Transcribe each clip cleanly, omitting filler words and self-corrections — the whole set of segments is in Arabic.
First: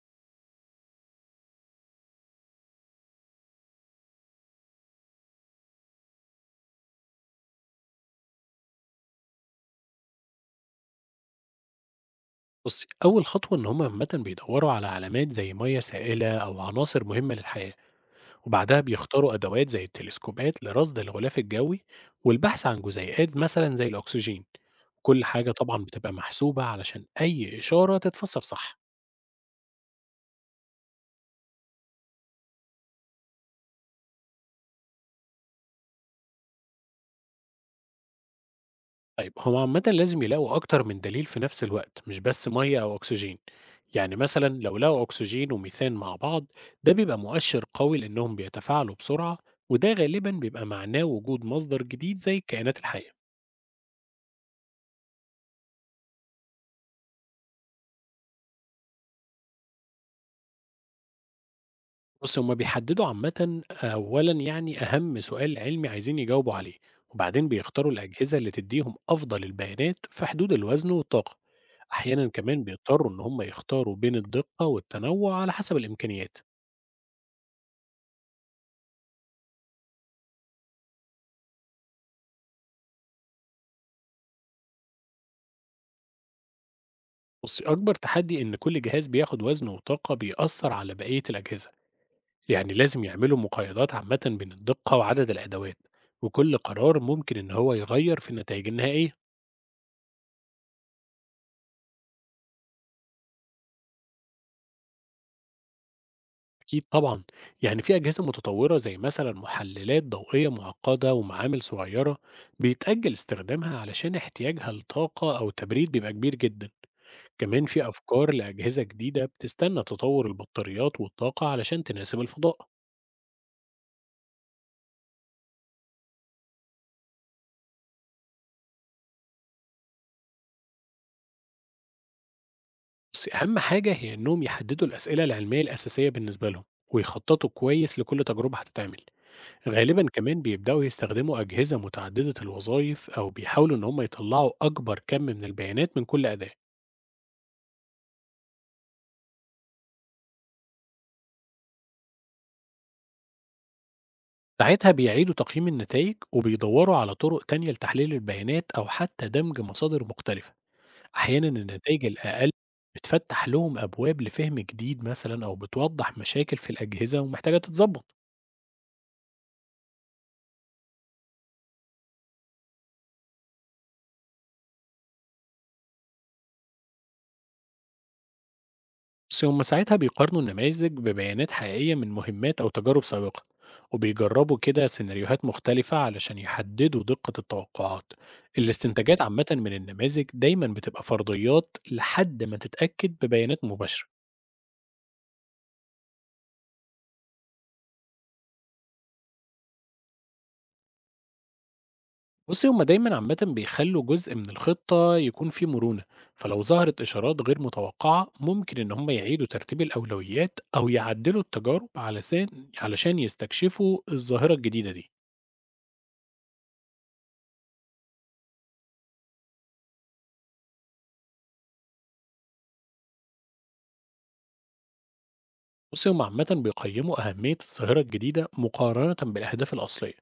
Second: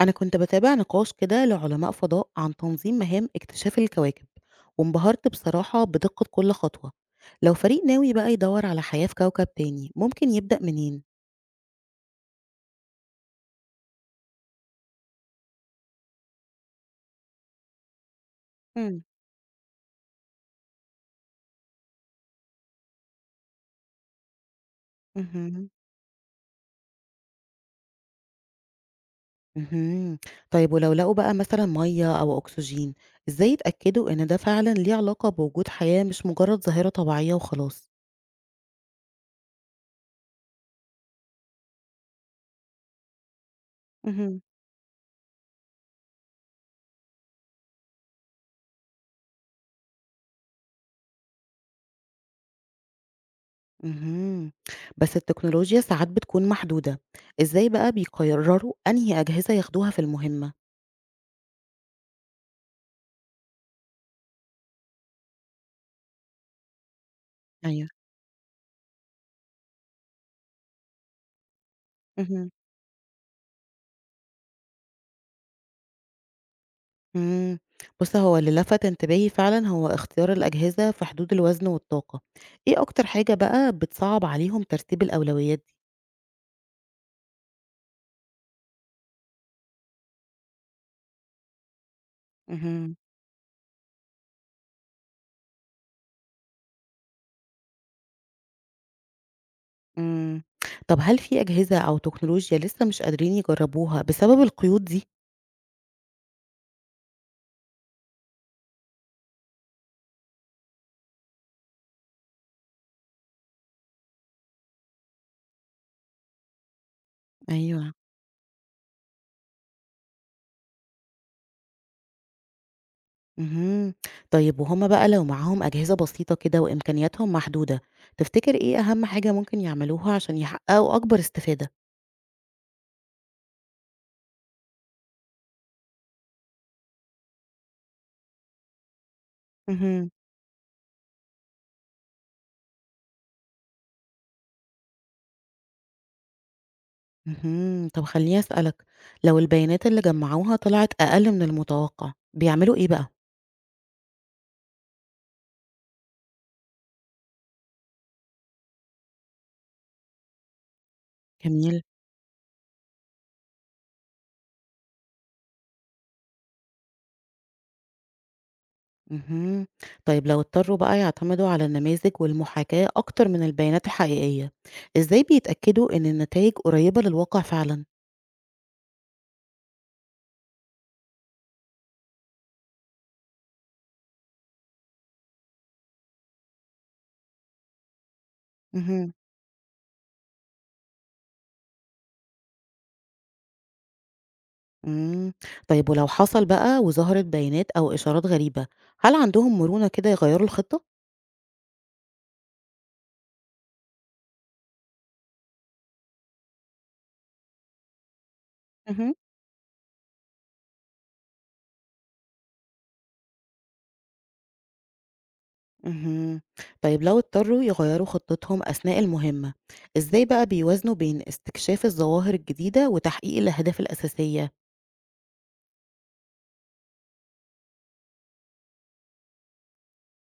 أنا كنت بتابع نقاش كده لعلماء فضاء عن تنظيم مهام اكتشاف الكواكب وانبهرت بصراحة بدقة كل خطوة. لو فريق ناوي بقى يدور على حياة في كوكب تاني ممكن يبدأ منين؟ بصي، أول خطوة إن هما عامة بيدوروا على علامات زي مية سائلة أو عناصر مهمة للحياة. وبعدها مم. بيختاروا أدوات زي التلسكوبات لرصد الغلاف الجوي والبحث عن جزيئات مثلا زي الأكسجين. كل حاجة مهم. طبعا بتبقى محسوبة علشان أي إشارة تتفسر صح. مهم. طيب ولو لقوا بقى مثلا مية أو أكسجين إزاي يتأكدوا إن ده فعلا ليه علاقة بوجود حياة مش مجرد ظاهرة طبيعية وخلاص؟ طيب، هما عامة لازم يلاقوا أكتر من دليل في نفس الوقت، مش بس مية أو أكسجين. يعني مهم. مثلا لو لقوا أكسجين وميثان مع بعض، ده بيبقى مؤشر قوي لأنهم بيتفاعلوا بسرعة، وده غالبا بيبقى معناه وجود مصدر جديد زي الكائنات الحية. مهم. بس التكنولوجيا ساعات بتكون محدودة إزاي بقى بيقرروا أنهي أجهزة ياخدوها في المهمة؟ بُص، هُم بيحدّدوا عامةً أولًا يعني أهم سؤال علمي عايزين يجاوبوا عليه، وبعدين ايوه. بيختاروا الأجهزة اللي تدّيهم أفضل البيانات في حدود الوزن والطاقة، أحيانًا مهم. كمان بيضطروا إن هُم يختاروا بين الدقة والتنوع على حسب الإمكانيات. إمم. بُص، هو اللي لفت انتباهي فعلًا هو اختيار الأجهزة في حدود الوزن والطاقة. إيه أكتر حاجة بقى بتصعّب عليهم ترتيب الأولويات دي؟ بُص، أكبر تحدي إن كل جهاز بياخد وزن وطاقة بيأثّر على بقية الأجهزة، يعني اهم. لازم يعملوا مقايضات عامةً بين الدقة وعدد الأدوات، وكل قرار ممكن إن هو يغيّر في النتايج النهائية. إمم. طب هل في أجهزة أو تكنولوجيا لسه مش قادرين يجرّبوها بسبب القيود دي؟ أكيد طبعًا، يعني في أجهزة متطورة زي مثلًا محللات ضوئية معقدة ومعامل صغيرة بيتأجل استخدامها علشان احتياجها لطاقة أو تبريد بيبقى كبير جدًا، كمان في أيوه. أفكار لأجهزة جديدة بتستنى تطور البطاريات والطاقة علشان تناسب الفضاء. اهم. طيب وهُم بقى لو معاهم أجهزة بسيطة كده وإمكانياتهم محدودة، تفتكر إيه أهم حاجة ممكن يعملوها عشان يحققوا أكبر استفادة؟ بس أهم حاجة هي إنهم يحددوا الأسئلة العلمية الأساسية بالنسبة لهم، ويخططوا كويس لكل تجربة هتتعمل، غالبًا اهم. كمان بيبدأوا يستخدموا أجهزة متعددة الوظائف أو بيحاولوا إن هم يطلعوا أكبر كم من البيانات من كل أداة. اهم. طب خلّيني أسألك، لو البيانات اللي جمّعوها طلعت أقل من المتوقع، بيعملوا إيه بقى؟ ساعتها بيعيدوا تقييم النتائج وبيدوروا على طرق تانية لتحليل البيانات أو حتى دمج مصادر مختلفة. أحيانا جميل. النتائج الأقل بتفتح لهم أبواب لفهم جديد مثلا، أو بتوضح مشاكل في الأجهزة ومحتاجة تتظبط. اهم. طيب لو اضطروا بقى يعتمدوا على النماذج والمحاكاة أكتر من البيانات الحقيقية، إزاي بيتأكدوا إن النتايج قريبة للواقع فعلًا؟ بس هم ساعتها بيقارنوا النماذج ببيانات حقيقية من مهمات أو تجارب سابقة، وبيجربوا كده سيناريوهات مختلفة علشان يحددوا دقة التوقعات. اهم. الاستنتاجات عامة من النماذج دايما بتبقى فرضيات لحد ما تتأكد ببيانات مباشرة. إمم. طيب ولو حصل بقى وظهرت بيانات أو إشارات غريبة، هل عندهم مرونة كده يغيّروا الخطة؟ بصي، هما دايما عامة بيخلوا جزء من الخطة يكون فيه مرونة، فلو ظهرت إشارات غير متوقعة ممكن إن هما اهم. يعيدوا ترتيب الأولويات أو يعدلوا التجارب علشان يستكشفوا الظاهرة الجديدة دي. اهم. طيب لو اضطروا يغيّروا خطتهم أثناء المهمة، إزاي بقى بيوازنوا بين استكشاف الظواهر الجديدة وتحقيق الأهداف الأساسية؟ بصي، هما عامة بيقيموا أهمية الظاهرة الجديدة مقارنة بالأهداف الأصلية،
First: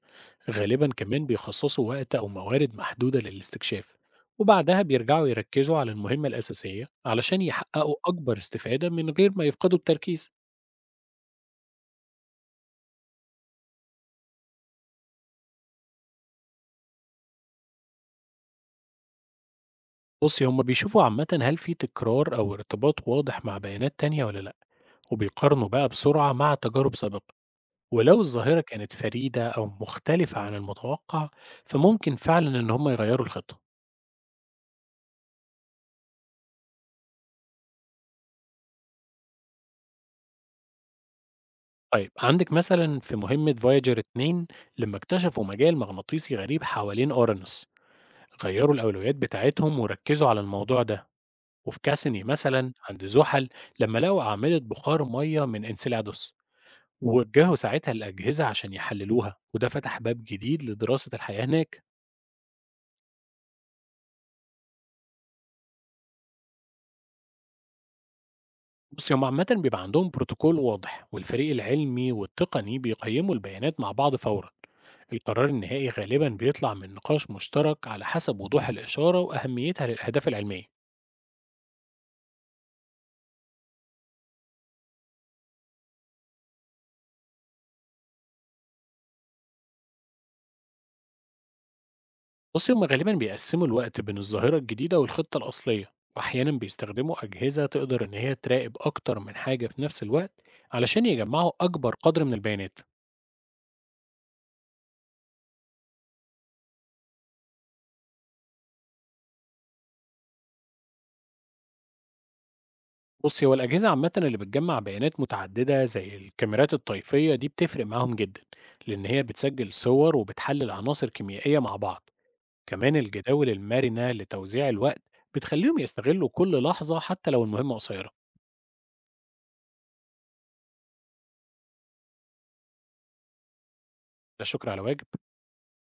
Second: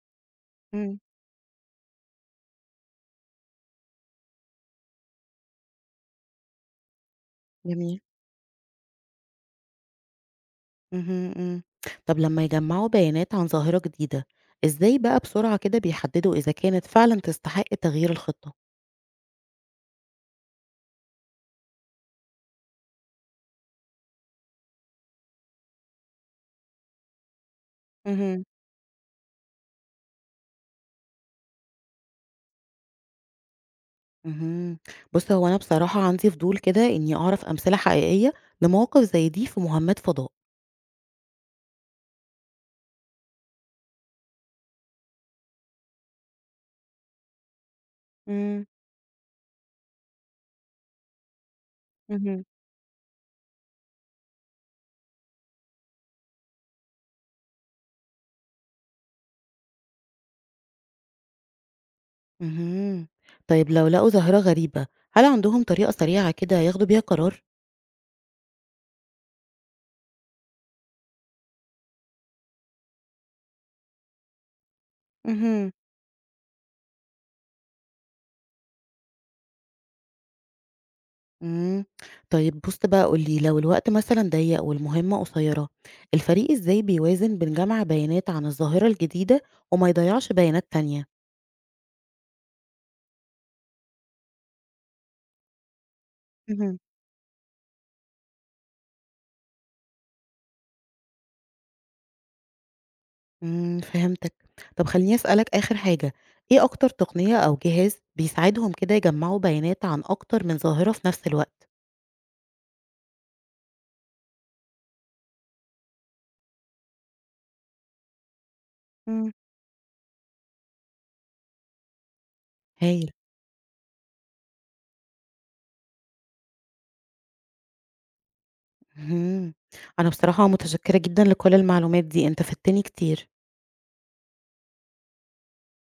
غالبا امم. كمان بيخصصوا وقت أو موارد محدودة للاستكشاف، وبعدها بيرجعوا يركزوا على المهمة الأساسية علشان يحققوا جميل. أكبر استفادة من غير ما يفقدوا التركيز. اهم. إمم. طب لمّا يجمّعوا بيانات عن ظاهرة جديدة، إزاي بقى بسرعة كده بيحددوا إذا كانت فعلًا تستحق تغيير الخطة؟ بصي، هما بيشوفوا عامة هل في تكرار أو ارتباط واضح مع بيانات تانية ولا لأ، وبيقارنوا بقى بسرعة مع تجارب سابقة. ولو اهم. الظاهرة كانت فريدة أو مختلفة عن المتوقع، فممكن فعلا إن هما يغيروا الخطة. اهم. بُص، هو أنا بصراحة عندي فضول كده إني أعرف أمثلة حقيقية لمواقف زي دي في مهمات فضاء. طيب، عندك مثلا في مهمة فايجر 2 لما اكتشفوا مجال مغناطيسي غريب حوالين أورانوس، امم. غيروا الأولويات بتاعتهم وركزوا على الموضوع ده. وفي كاسني اهم. مثلا عند زحل لما لقوا أعمدة بخار مية من انسيلادوس، ووجّهوا ساعتها الأجهزة عشان يحلّلوها، وده فتح باب جديد لدراسة الحياة هناك. اهم. طيب لو لقوا ظاهرة غريبة، هل عندهم طريقة سريعة كده ياخدوا بيها قرار؟ بُصّي، هم عامةً بيبقى عندهم بروتوكول واضح، والفريق العلمي والتقني بيقيّموا البيانات مع بعض فورًا. القرار مهم. النهائي غالبًا بيطلع من نقاش مشترك على حسب وضوح الإشارة وأهميتها للأهداف العلمية. إمم. طيب بُص بقى قُل لي لو الوقت مثلًا ضيّق والمهمة قصيرة، الفريق إزاي بيوازن بين جمع بيانات عن الظاهرة الجديدة وما يضيّعش بيانات تانية؟ بُصّي، هم غالبًا بيقسّموا الوقت بين الظاهرة الجديدة والخطة الأصلية، وأحيانًا مهم. بيستخدموا أجهزة تقدر إن هي تراقب أكتر من حاجة في نفس الوقت علشان يجمّعوا أكبر قدر من البيانات. إمم، فهمتك. طب خلّيني أسألك آخر حاجة، إيه أكتر تقنية أو جهاز بيساعدهم كده يجمّعوا بيانات عن أكتر من ظاهرة في نفس الوقت؟ بُصّي، هو الأجهزة عامةً اللي بتجمّع بيانات متعددة زي الكاميرات الطيفية دي بتفرق معاهم جدًا، لإن هي إمم. بتسجل صور وبتحلل عناصر كيميائية مع بعض، كمان هايل. الجداول المرنة لتوزيع الوقت بتخليهم يستغلوا كل لحظة حتى لو المهمة قصيرة. اهم. أنا بصراحة متشكرة جدًا لكل المعلومات دي، أنت فدتني كتير. لا شكر على واجب.